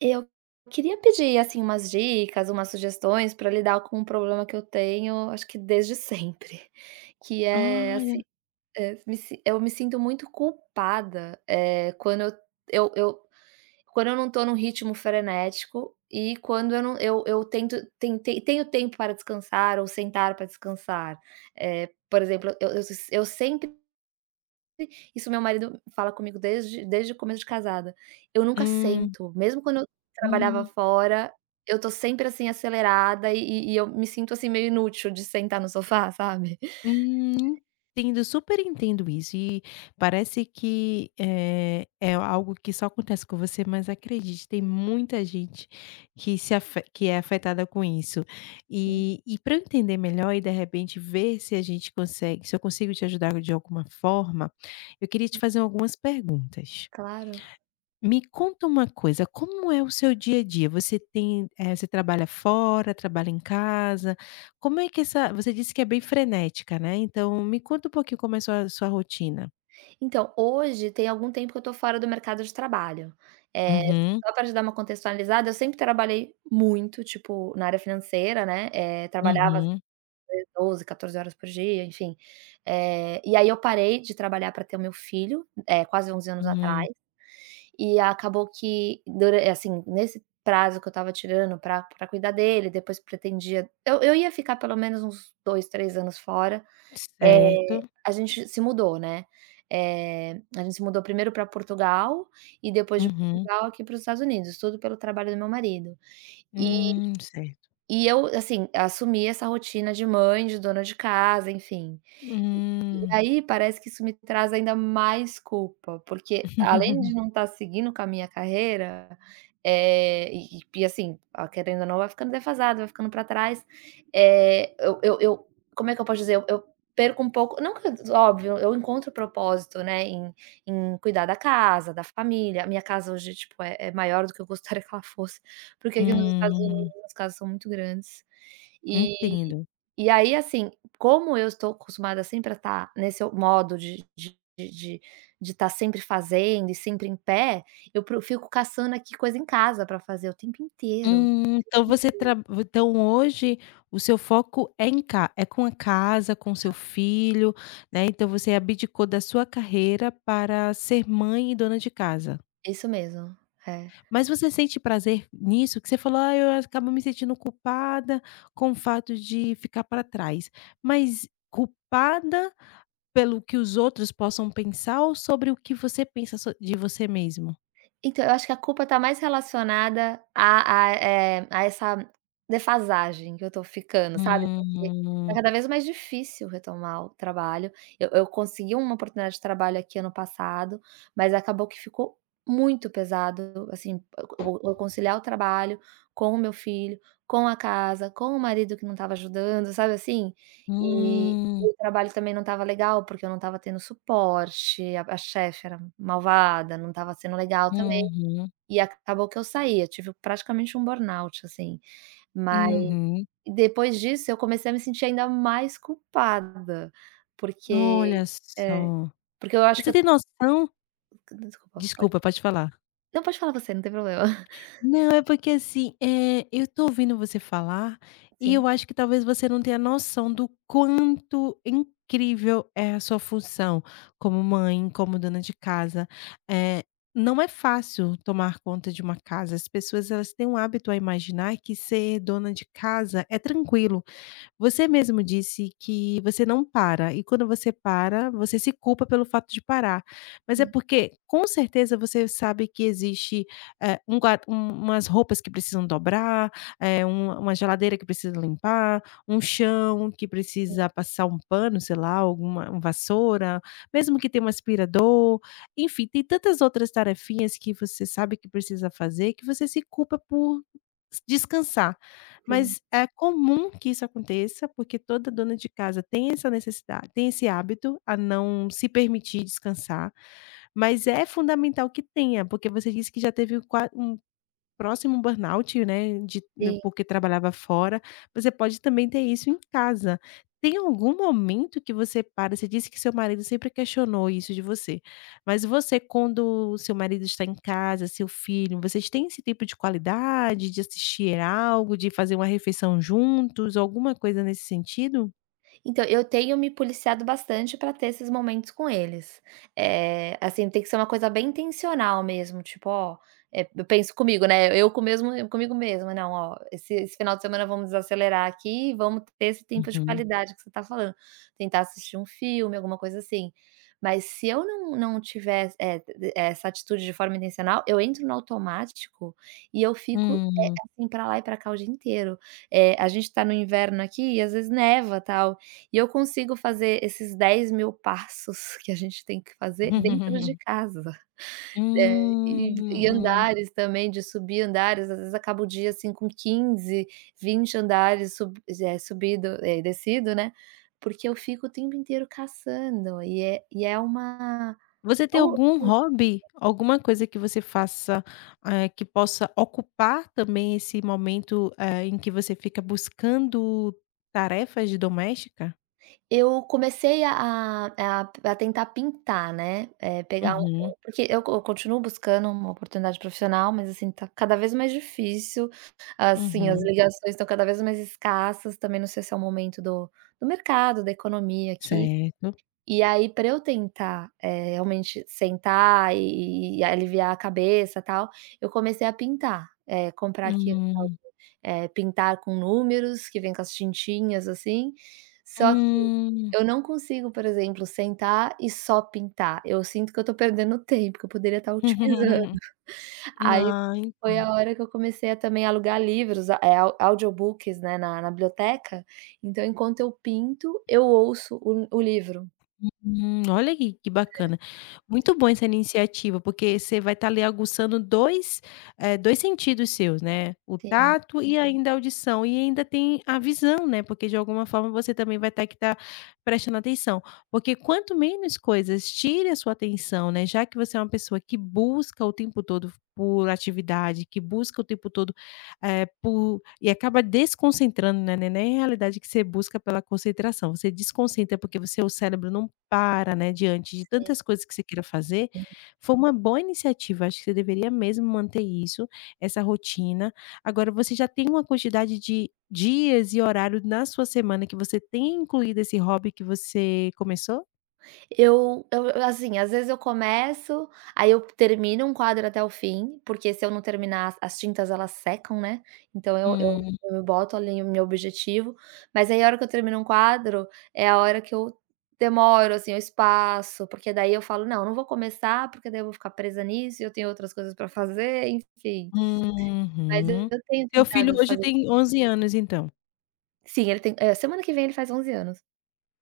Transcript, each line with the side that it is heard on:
right: Eu queria pedir, assim, umas dicas, umas sugestões para lidar com um problema que eu tenho, acho que desde sempre, que
left: Ah,
right: é
left: olha.
right: assim, eh, me si eu me sinto muito culpada, eu eu quando eu não tô num ritmo frenético e quando eu não eu eu tento tentei tenho tempo para descansar ou sentar para descansar. Por exemplo, eu sempre isso meu marido fala comigo desde o começo de casada. Eu nunca
left: Hum,
right: sento, mesmo quando eu trabalhava
left: hum,
right: fora, eu tô sempre, assim, acelerada e eu me sinto, assim, meio inútil de sentar no sofá, sabe.
left: hum, entendo, super entendo isso e parece que, é algo que só acontece com você, mas acredite, tem muita gente que se afe que é afetada com isso.
right: Hum,
left: E pra eu entender melhor e de repente ver se a gente consegue se eu consigo te ajudar de alguma forma, eu queria te fazer algumas perguntas.
right: claro.
left: Me conta uma coisa, como é o seu dia a dia? Você tem, você trabalha fora, trabalha em casa? Como é que essa Você disse que é bem frenética, né, então me conta um pouquinho como é a sua rotina.
right: Então, hoje tem algum tempo que eu tô fora do mercado de trabalho. Eh,
left: Uhum,
right: Só para te dar uma contextualizada, eu sempre trabalhei muito, tipo, na área financeira, né, trabalhava às
left: uhum,
right: vezes 12, 14 horas por dia, enfim. E aí eu parei de trabalhar para ter o meu filho, quase 11 anos atrás.
left: hum,
right: E acabou que assim, nesse prazo que eu estava tirando pra cuidar dele, depois pretendia eu ia ficar pelo menos uns 2, 3 anos fora, eh,
left: Certo.
right: a gente se mudou, né. A gente se mudou primeiro para Portugal e depois de
left: uhum,
right: Portugal aqui para os Estados Unidos, tudo pelo trabalho do meu marido. E
left: Certo.
right: e eu, assim, assumi essa rotina de mãe, de dona de casa, enfim. E
left: Hum.
right: aí parece que isso me traz ainda mais culpa, porque além de não estar seguindo com a minha carreira, e assim, a querendo ou não vai ficando defasado, vai ficando para trás, eh, eu como é que eu posso dizer? Eu perco um pouco não que óbvio, eu encontro propósito, né, em cuidar da casa, da família, a minha casa hoje, tipo, é maior do que eu gostaria que ela fosse, porque aqui nos Estados
left: Hum,
right: Unidos as casas são muito grandes. E
left: entendo.
right: e aí, assim, como eu estou acostumada sempre a estar nesse modo de estar sempre fazendo e sempre em pé, eu pro fico caçando aqui coisa em casa para fazer o tempo inteiro.
left: Então você tra então hoje o seu foco é em ca é com a casa, com seu filho, né, então você abdicou da sua carreira para ser mãe e dona de casa.
right: Isso mesmo, é.
left: Mas você sente prazer nisso? Que você falou: "Ah, eu acabo me sentindo culpada com o fato de ficar para trás". Mas culpada pelo que os outros possam pensar ou sobre o que você pensa de você mesmo?
right: Então, eu acho que a culpa está mais relacionada a essa defasagem que eu estou ficando, sabe, porque tá
left: Hum,
right: cada vez mais difícil retomar o trabalho. Eu consegui uma oportunidade de trabalho aqui ano passado, mas acabou que ficou muito pesado, assim, eu conciliar o trabalho com o meu filho, com a casa, com o marido que não estava ajudando, sabe assim? E
left: hum,
right: e o trabalho também não estava legal, porque eu não estava tendo suporte, a chefe era malvada, não estava sendo legal
left: uhum,
right: e acabou que eu saí, eu tive praticamente um burnout, assim. Mas
left: uhum.
right: depois disso eu comecei a me sentir ainda mais culpada, porque
left: Olha
right: é,
left: só.
right: porque eu acho que
left: Você
right: eu
left: tem noção,
right: desculpa, pode
left: desculpa, pode falar.
right: não, pode falar você, não tem problema.
left: Não, é porque assim, eu tô ouvindo você falar, e
right: Sim,
left: eu acho que talvez você não tenha noção do quanto incrível é a sua função como mãe, como dona de casa. Eh, não é fácil tomar conta de uma casa. As pessoas, elas têm um hábito a imaginar que ser dona de casa é tranquilo. Você mesmo disse que você não para, e quando você para, você se culpa pelo fato de parar. Mas é
right: sim,
left: porque, com certeza, você sabe que existe, eh, um gua um- umas roupas que precisam dobrar, uma geladeira que precisa limpar, um chão que precisa passar um pano, sei lá, alguma um vassoura, mesmo que tenha um aspirador, enfim, tem tantas outras tarefinhas que você sabe que precisa fazer, que você se culpa por descansar.
right: sim,
left: Mas é comum que isso aconteça, porque toda dona de casa tem essa necessidade, tem esse hábito a não se permitir descansar, mas é fundamental que tenha, porque você disse que já teve qua um próximo burnout, né, de né,
right: sim.
left: porque trabalhava fora, você pode também ter isso em casa. Tem algum momento que você para Você disse que seu marido sempre questionou isso de você, mas você quando o seu marido está em casa, seu filho, vocês têm esse tempo de qualidade, de assistir algo, de fazer uma refeição juntos, alguma coisa nesse sentido?
right: Então, eu tenho me policiado bastante para ter esses momentos com eles. Assim, tem que ser uma coisa bem intencional mesmo, tipo: "Ó", eu penso comigo, né, eu com mesmo eu comigo mesma: "Não, ó, esse final de semana vamos desacelerar aqui e vamos ter esse tempo de
left: Uhum.
right: qualidade que você tá falando". Tentar assistir um filme, alguma coisa assim. Mas se eu não tiver, essa atitude de forma intencional, eu entro no automático e eu fico,
left: Hum.
right: assim, pra lá e pra cá o dia inteiro. A gente tá no inverno aqui e às vezes neva, tal. E eu consigo fazer esses 10 mil passos que a gente tem que fazer dentro de casa. É,
left: Hum,
right: e
left: hum.
right: andares também, de subir andares, às vezes acaba o dia, assim, com 15, 20 andares subido, descido, né, porque eu fico o tempo inteiro caçando e é uma
left: Você tem algum hobby, alguma coisa que você faça, que possa ocupar também esse momento, em que você fica buscando tarefas de doméstica?
right: Eu comecei a tentar pintar, né, eh, pegar um
left: Uhum,
right: porque eu continuo buscando uma oportunidade profissional, mas, assim, tá cada vez mais difícil, assim, as
left: uhum.
right: ligações estão cada vez mais escassas, também não sei se é o momento do mercado, da economia aqui.
left: Certo.
right: E aí para eu tentar, realmente sentar e aliviar a cabeça, tal, eu comecei a pintar, comprar aqui
left: Hum,
right: pintar com números, que vem com as tintinhas, assim, só que
left: hum.
right: eu não consigo, por exemplo, sentar e só pintar, eu sinto que eu tô perdendo tempo, que eu poderia estar otimizando. Aí
left: Ah,
right: foi a hora que eu comecei a também alugar livros, a- é au audiobooks, né, na biblioteca, então enquanto eu pinto, eu ouço o livro.
left: hum, olha que bacana. Muito bom essa iniciativa, porque você vai estar ali aguçando 2 sentidos seus, né, o
right: Sim,
left: tato e ainda a audição, e ainda tem a visão, né, porque de alguma forma você também vai ter que estar prestando atenção, porque quanto menos coisas tire a sua atenção, né, já que você é uma pessoa que busca o tempo todo por atividade, que busca o tempo todo, eh, por e acaba desconcentrando, né, não é nem a realidade que você busca pela concentração, você desconcentra porque você o seu cérebro não para, né, diante de
right: sim.
left: tantas coisas que você queira fazer, foi uma boa iniciativa, acho que você deveria mesmo manter isso, essa rotina. Agora você já tem uma quantidade de dias e horário na sua semana que você tem incluído esse hobby que você começou?
right: Eu Assim, às vezes eu começo, aí eu termino um quadro até o fim, porque se eu não terminar as tintas elas secam, né, então eu eu
left: Hum,
right: eu boto ali o meu objetivo, mas aí a hora que eu termino um quadro, é a hora que eu demoro, assim, eu espaço, porque daí eu falo: "Não, eu não vou começar, porque daí eu vou ficar presa nisso e eu tenho outras coisas para fazer", enfim. Mas
left: uhum.
right: eu tenho
left: Seu filho
right: tentado
left: hoje
right: fazer.
left: tem 11 anos então?
right: Sim, ele tem semana que vem ele faz 11 anos.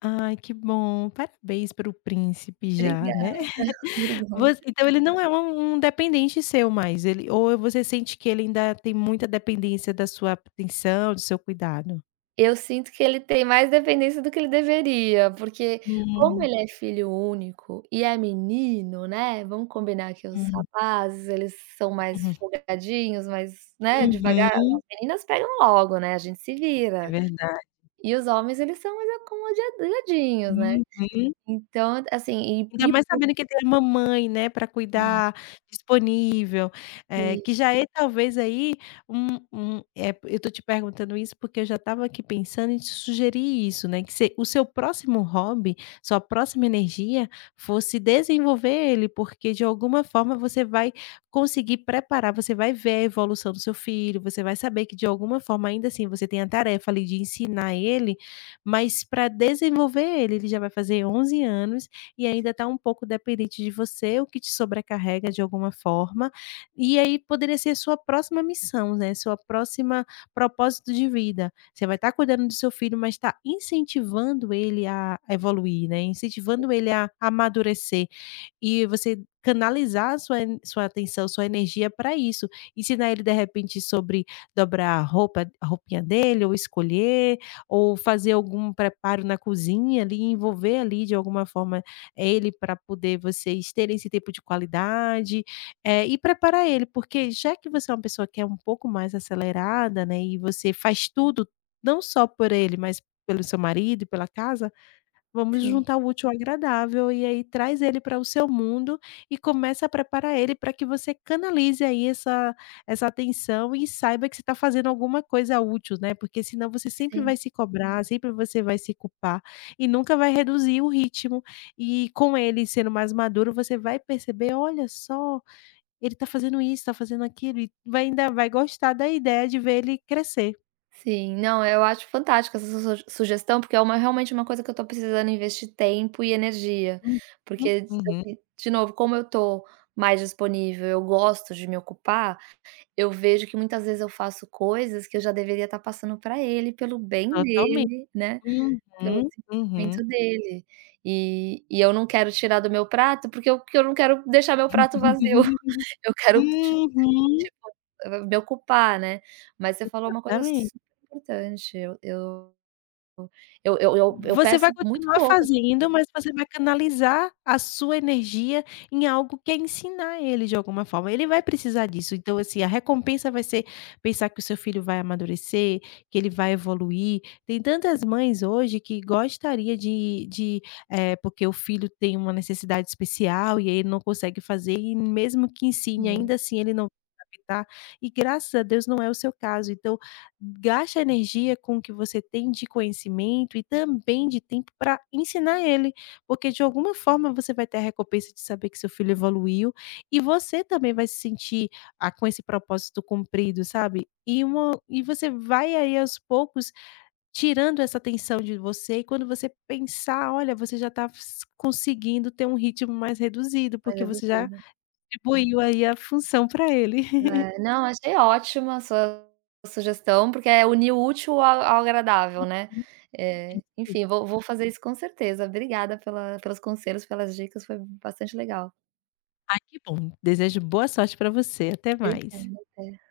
left: Ai que bom, parabéns para o príncipe já,
right: Obrigada,
left: né?
right: obrigada.
left: Voc Então ele não é um dependente seu mais, ele, ou você sente que ele ainda tem muita dependência da sua atenção, do seu cuidado?
right: Eu sinto que ele tem mais dependência do que ele deveria, porque como
left: Hum,
right: ele é filho único e é menino, né, vamos combinar que os
left: hum.
right: rapazes, eles são mais
left: Uhum.
right: folgadinhos, mais, né, devagar,
left: Uhum.
right: as meninas pegam logo, né, a gente se
left: É
right: vira.
left: verdade.
right: E os homens, eles são mais acomodadinhos, né.
left: Uhum.
right: Então, assim, e
left: Ainda
right: e
left: mais
right: por.
left: sabendo que tem a mamãe, né, para
right: Sim,
left: cuidar, disponível, eh, que já é talvez aí um um eh, eu tô te perguntando isso porque eu já estava aqui pensando em te sugerir isso, né, que se o seu próximo hobby, sua próxima energia fosse desenvolver ele, porque de alguma forma você vai conseguir preparar, você vai ver a evolução do seu filho, você vai saber que de alguma forma ainda assim você tem a tarefa ali de ensinar ele, mas para desenvolver ele, ele já vai fazer 11 anos e ainda está um pouco dependente de você, o que te sobrecarrega de alguma forma. E aí poderia ser a sua próxima missão, né? Sua próxima propósito de vida. Você vai estar cuidando do seu filho, mas está incentivando ele a evoluir, né? Incentivando ele a amadurecer. E você canalizar sua atenção, sua energia para isso. Ensinar ele, de repente, sobre dobrar a roupinha dele, ou escolher, ou fazer algum preparo na cozinha ali, envolver ali de alguma forma ele para poder vocês terem esse tempo de qualidade, e preparar ele, porque já que você é uma pessoa que é um pouco mais acelerada, né, e você faz tudo, não só por ele, mas pelo seu marido e pela casa. Vamos
right: sim,
left: juntar o útil ao agradável e aí traz ele para o seu mundo e começa a preparar ele para que você canalize aí essa atenção e saiba que você está fazendo alguma coisa útil, né, porque senão você sempre
right: sim.
left: vai se cobrar, sempre você vai se culpar e nunca vai reduzir o ritmo. E com ele sendo mais maduro, você vai perceber: "Olha só, ele está fazendo isso, está fazendo aquilo", e vai, ainda vai gostar da ideia de ver ele crescer.
right: Sim, não, eu acho fantástica essa su su sugestão, porque é uma realmente uma coisa que eu tô precisando investir tempo e energia,
left: Uhum,
right: porque,
left: uhum.
right: assim, de novo, como eu tô mais disponível, eu gosto de me ocupar, eu vejo que muitas vezes eu faço coisas que eu já deveria estar passando para ele, pelo bem
left: Totalmente.
right: dele, né,
left: Uhum,
right: pelo
left: uhum.
right: desenvolvimento dele. E eu não quero tirar do meu prato, porque eu não quero deixar meu prato vazio. eu quero
left: Uhum,
right: Tipo, eu me ocupar, né. Mas você falou uma coisa
left: exatamente.
right: super importante, eu
left: Você vai
right: peço muito
left: continuar
right: pouco,
left: fazendo, mas você vai canalizar a sua energia em algo que é ensinar ele de alguma forma. Ele vai precisar disso, então, assim, a recompensa vai ser pensar que o seu filho vai amadurecer, que ele vai evoluir. Tem tantas mães hoje que gostaria porque o filho tem uma necessidade especial e aí ele não consegue fazer e mesmo que ensine,
right: assim,
left: ainda assim ele não vai adaptar, e graças a Deus não é o seu caso. Então, gaste a energia com o que você tem de conhecimento e também de tempo para ensinar ele, porque de alguma forma você vai ter a recompensa de saber que seu filho evoluiu e você também vai se sentir, ah, com esse propósito cumprido, sabe. E você vai aí aos poucos tirando essa tensão de você e quando você pensar, olha, você já está conseguindo ter um ritmo mais reduzido,
right: mas
left: porque
right: eu
left: você já
right: duvido.
left: atribuiu aí a função para ele.
right: É, não, achei ótima a sua sugestão, porque é unir o útil ao agradável, né. Eh,
left: Uhum.
right: enfim, vou fazer isso com certeza. Obrigada pela pelos conselhos, pelas dicas, foi bastante legal.
left: Ai, que bom. Desejo boa sorte para você. Até mais.
right: Obrigada, até.